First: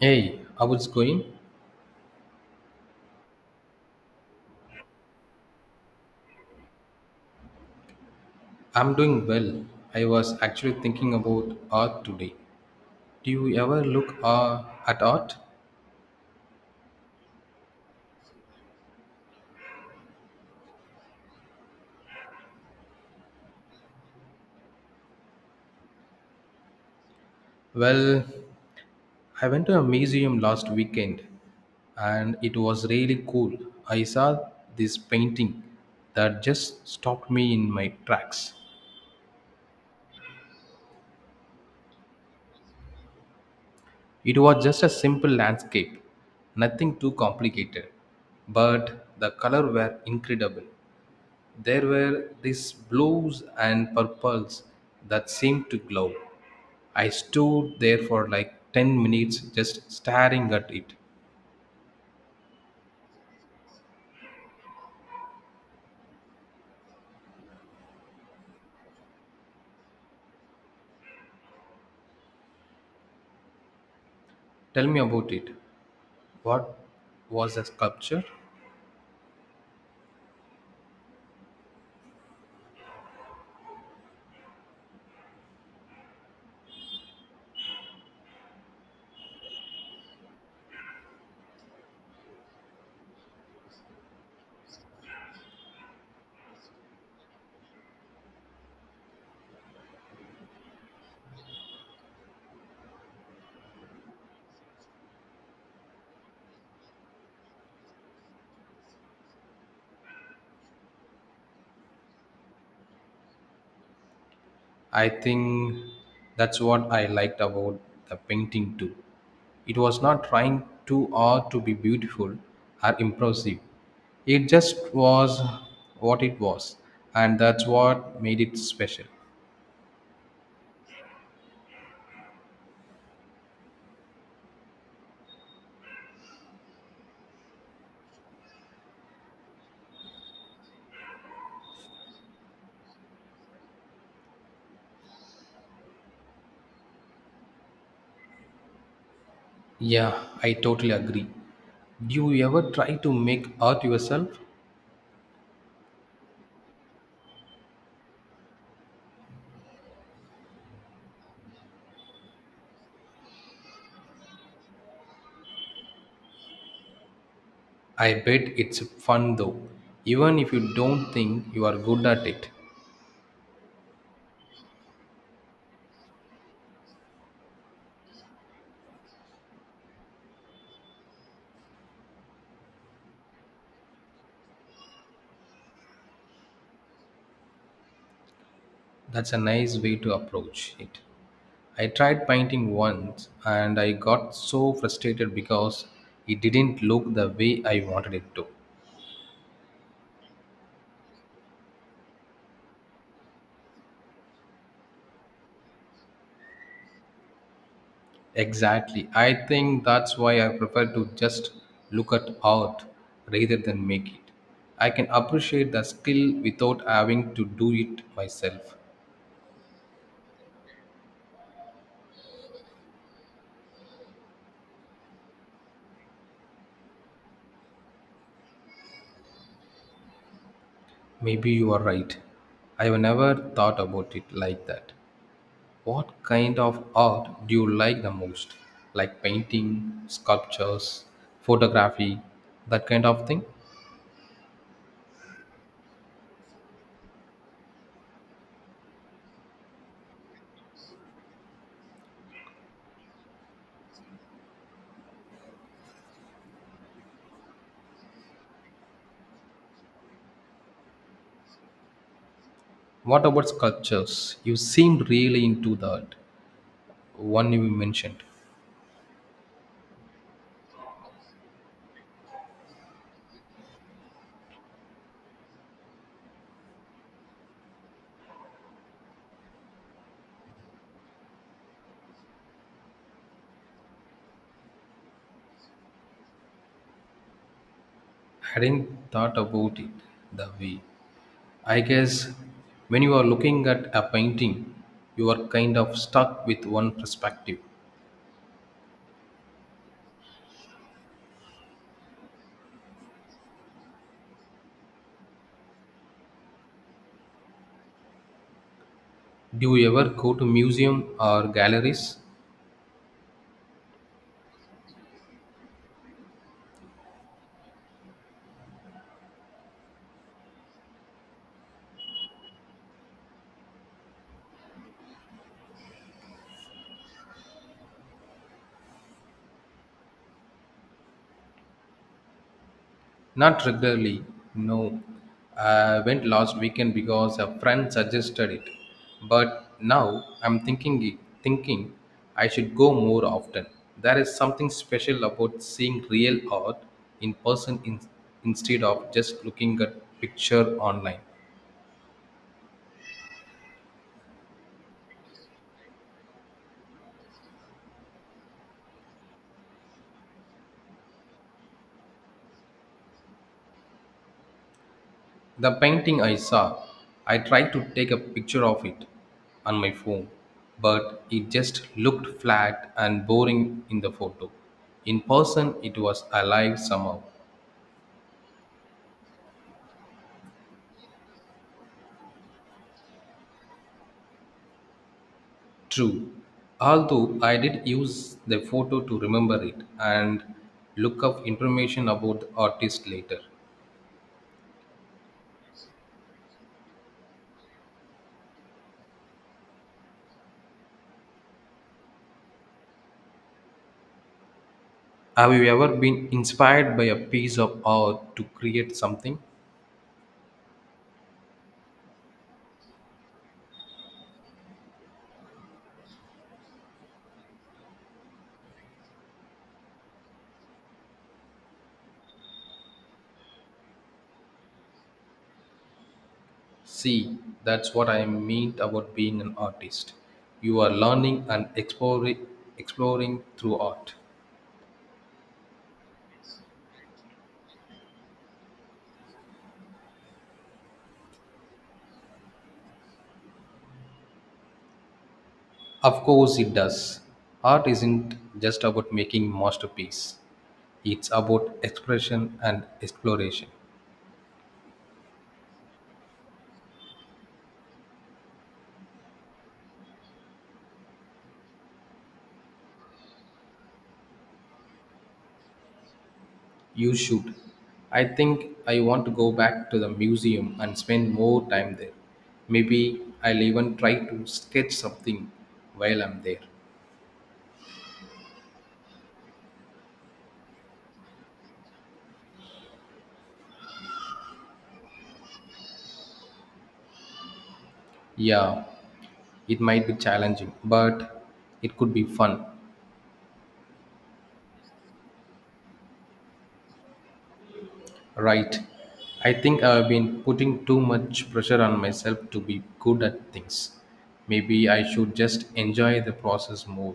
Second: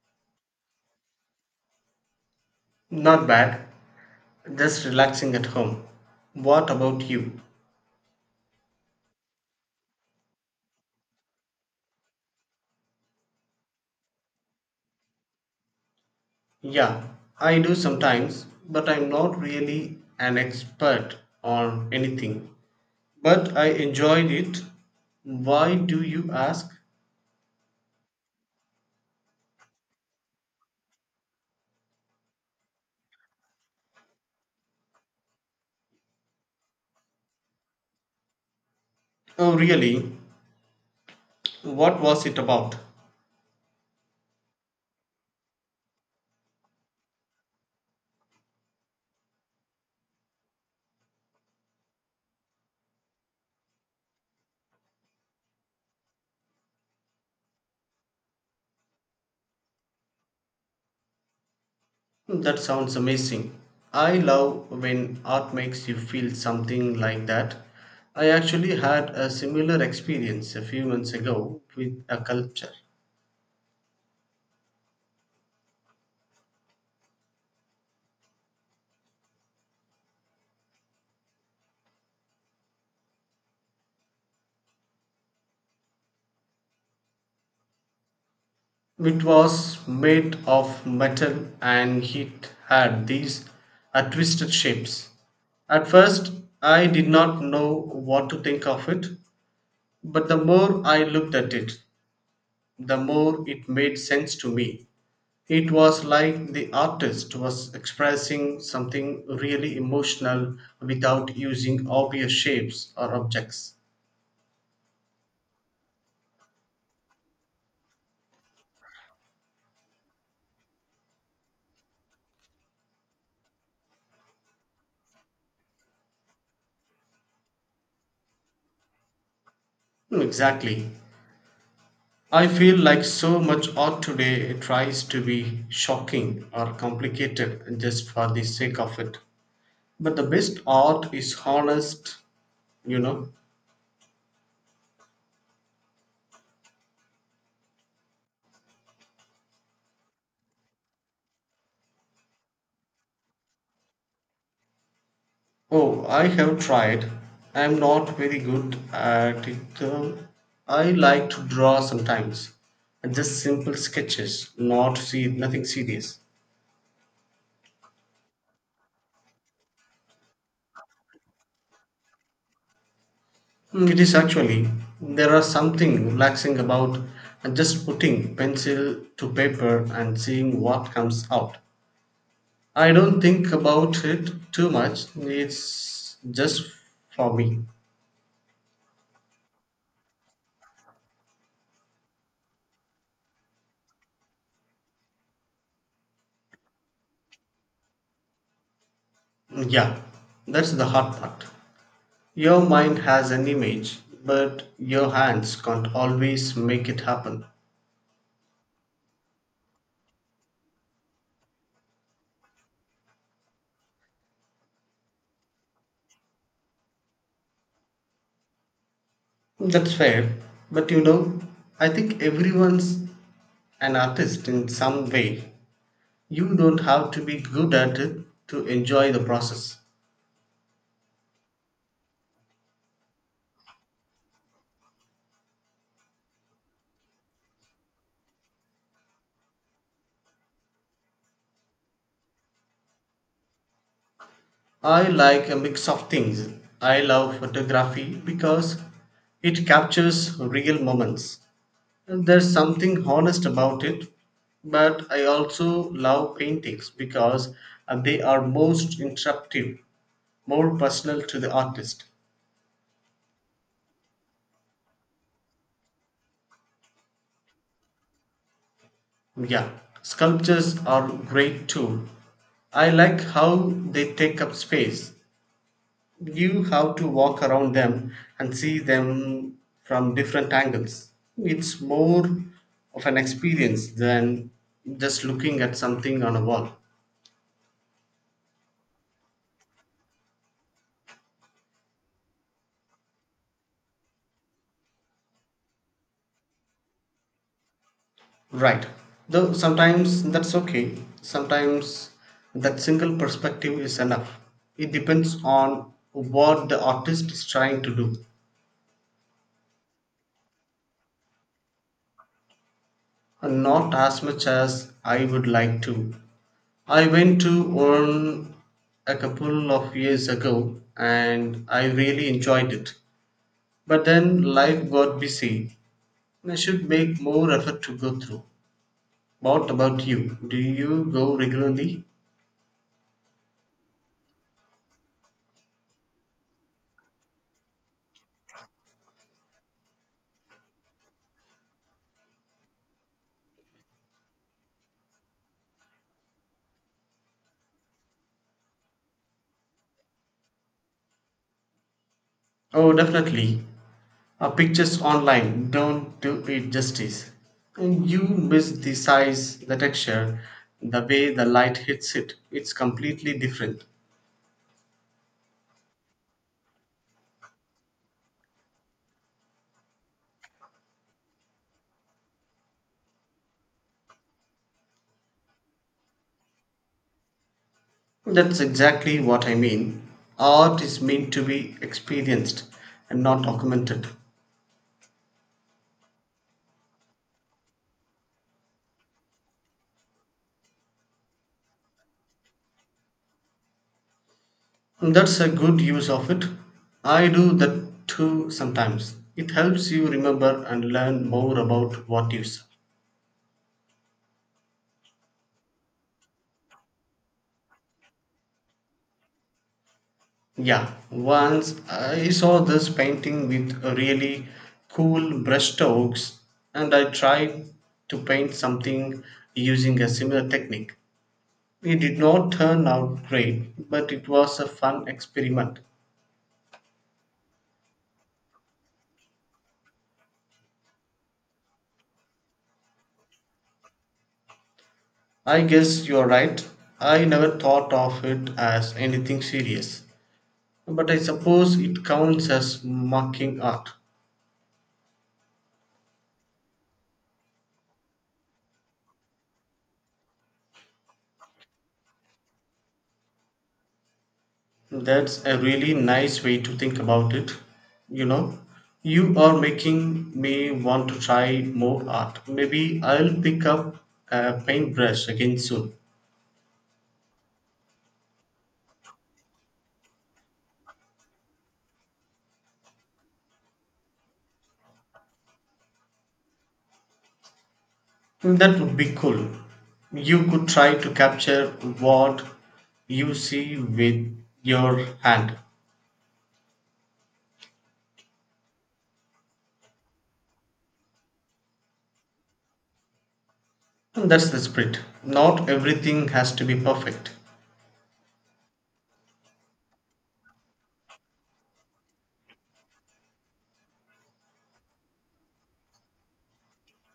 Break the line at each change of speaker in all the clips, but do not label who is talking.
Hey, how it's going?
Not bad. Just relaxing at home. What about you?
I'm doing well. I was actually thinking about art today. Do you ever look at art?
Yeah, I do sometimes, but I'm not really an expert on anything. But I enjoyed it. Why do you ask?
Well, I went to a museum last weekend and it was really cool. I saw this painting that just stopped me in my tracks.
Oh, really? What was it about?
It was just a simple landscape, nothing too complicated, but the color were incredible. There were these blues and purples that seemed to glow. I stood there for like 10 minutes just staring at it.
That sounds amazing. I love when art makes you feel something like that. I actually had a similar experience a few months ago with a sculpture.
Tell me about it. What was the sculpture?
It was made of metal and it had these twisted shapes. At first, I did not know what to think of it, but the more I looked at it, the more it made sense to me. It was like the artist was expressing something really emotional without using obvious shapes or objects.
I think that's what I liked about the painting too. It was not trying too hard to be beautiful or impressive. It just was what it was, and that's what made it special.
Hmm, exactly. I feel like so much art today tries to be shocking or complicated just for the sake of it. But the best art is honest, you know.
Yeah, I totally agree. Do you ever try to make art yourself?
Oh, I have tried. I'm not very good at it though. I like to draw sometimes. Just simple sketches, not see nothing serious.
I bet it's fun though, even if you don't think you are good at it.
Mm, it is actually there are something relaxing about just putting pencil to paper and seeing what comes out. I don't think about it too much. It's just for me.
That's a nice way to approach it. I tried painting once and I got so frustrated because it didn't look the way I wanted it to.
Yeah, that's the hard part. Your mind has an image, but your hands can't always make it happen.
Exactly. I think that's why I prefer to just look at art rather than make it. I can appreciate the skill without having to do it myself.
That's fair. But you know, I think everyone's an artist in some way. You don't have to be good at it to enjoy the process.
Maybe you are right. I've never thought about it like that. What kind of art do you like the most? Like painting, sculptures, photography, that kind of thing?
I like a mix of things. I love photography because it captures real moments. And there's something honest about it, but I also love paintings because they are most interactive, more personal to the artist.
What about sculptures? You seemed really into that one you mentioned.
Yeah, sculptures are great too. I like how they take up space. You have to walk around them and see them from different angles. It's more of an experience than just looking at something on a wall.
I hadn't thought about it that way. I guess when you are looking at a painting, you are kind of stuck with one perspective.
Right. Though sometimes that's okay. Sometimes that single perspective is enough. It depends on what the artist is trying to do,
Do you ever go to museum or galleries?
and not as much as I would like to. I went to one a couple of years ago and I really enjoyed it. But then life got busy. I should make more effort to go through. What about you? Do you go regularly?
Not regularly, no. I went last weekend because a friend suggested it. But now I'm thinking I should go more often. There is something special about seeing real art in person in, instead of just looking at picture online.
Oh, definitely. Pictures online don't do it justice. And you miss the size, the texture, the way the light hits it. It's completely different.
The painting I saw, I tried to take a picture of it on my phone, but it just looked flat and boring in the photo. In person, it was alive somehow.
That's exactly what I mean. Art is meant to be experienced and not documented.
True, although I did use the photo to remember it and look up information about the artist later.
That's a good use of it. I do that too sometimes. It helps you remember and learn more about what you saw.
Have you ever been inspired by a piece of art to create something?
Yeah, once I saw this painting with really cool brush strokes and I tried to paint something using a similar technique. It did not turn out great, but it was a fun experiment.
See, that's what I mean about being an artist. You are learning and exploring through art.
I guess you're right. I never thought of it as anything serious, but I suppose it counts as mocking art.
Of course, it does. Art isn't just about making masterpiece. It's about expression and exploration.
That's a really nice way to think about it. You know, you are making me want to try more art. Maybe I'll pick up a paintbrush again soon.
You should. I think I want to go back to the museum and spend more time there. Maybe I'll even try to sketch something while I'm there.
That would be cool. You could try to capture what you see with your hand.
Yeah, it might be challenging, but it could be fun.
And that's the spirit. Not everything has to be perfect.
Right. I think I've been putting too much pressure on myself to be good at things. Maybe I should just enjoy the process more.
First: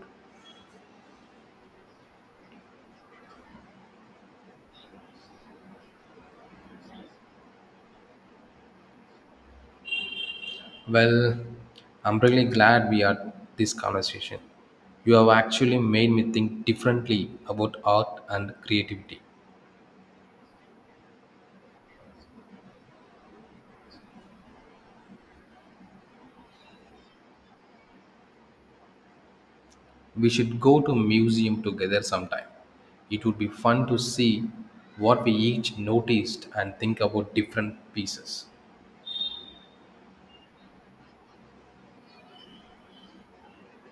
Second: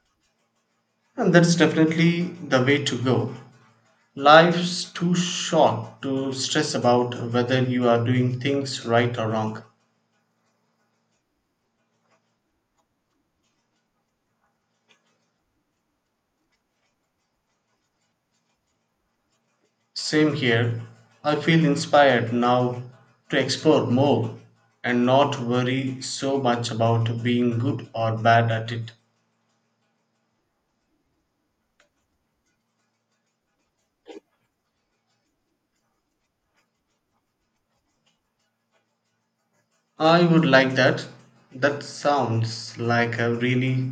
And that's definitely the way to go. Life's too short to stress about whether you are doing things right or wrong.
Well, I'm really glad we had this conversation. You have actually made me think differently about art and creativity.
Same here. I feel inspired now to explore more and not worry so much about being good or bad at it.
We should go to museum together sometime. It would be fun to see what we each noticed and think about different pieces.
I would like that. That sounds like a really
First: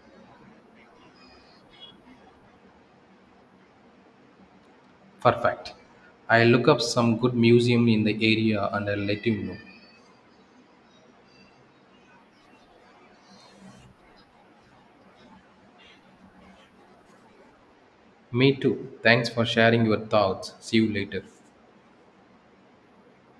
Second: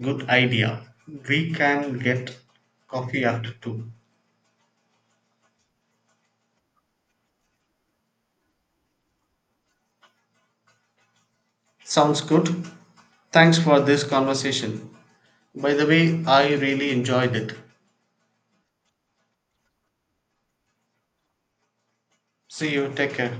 good idea. We can get coffee after two.
Perfect. I'll look up some good museum in the area and I'll let you know.
Sounds good. Thanks for this conversation. By the way, I really enjoyed it.
Me too. Thanks for sharing your thoughts. See you later.
See you, take care.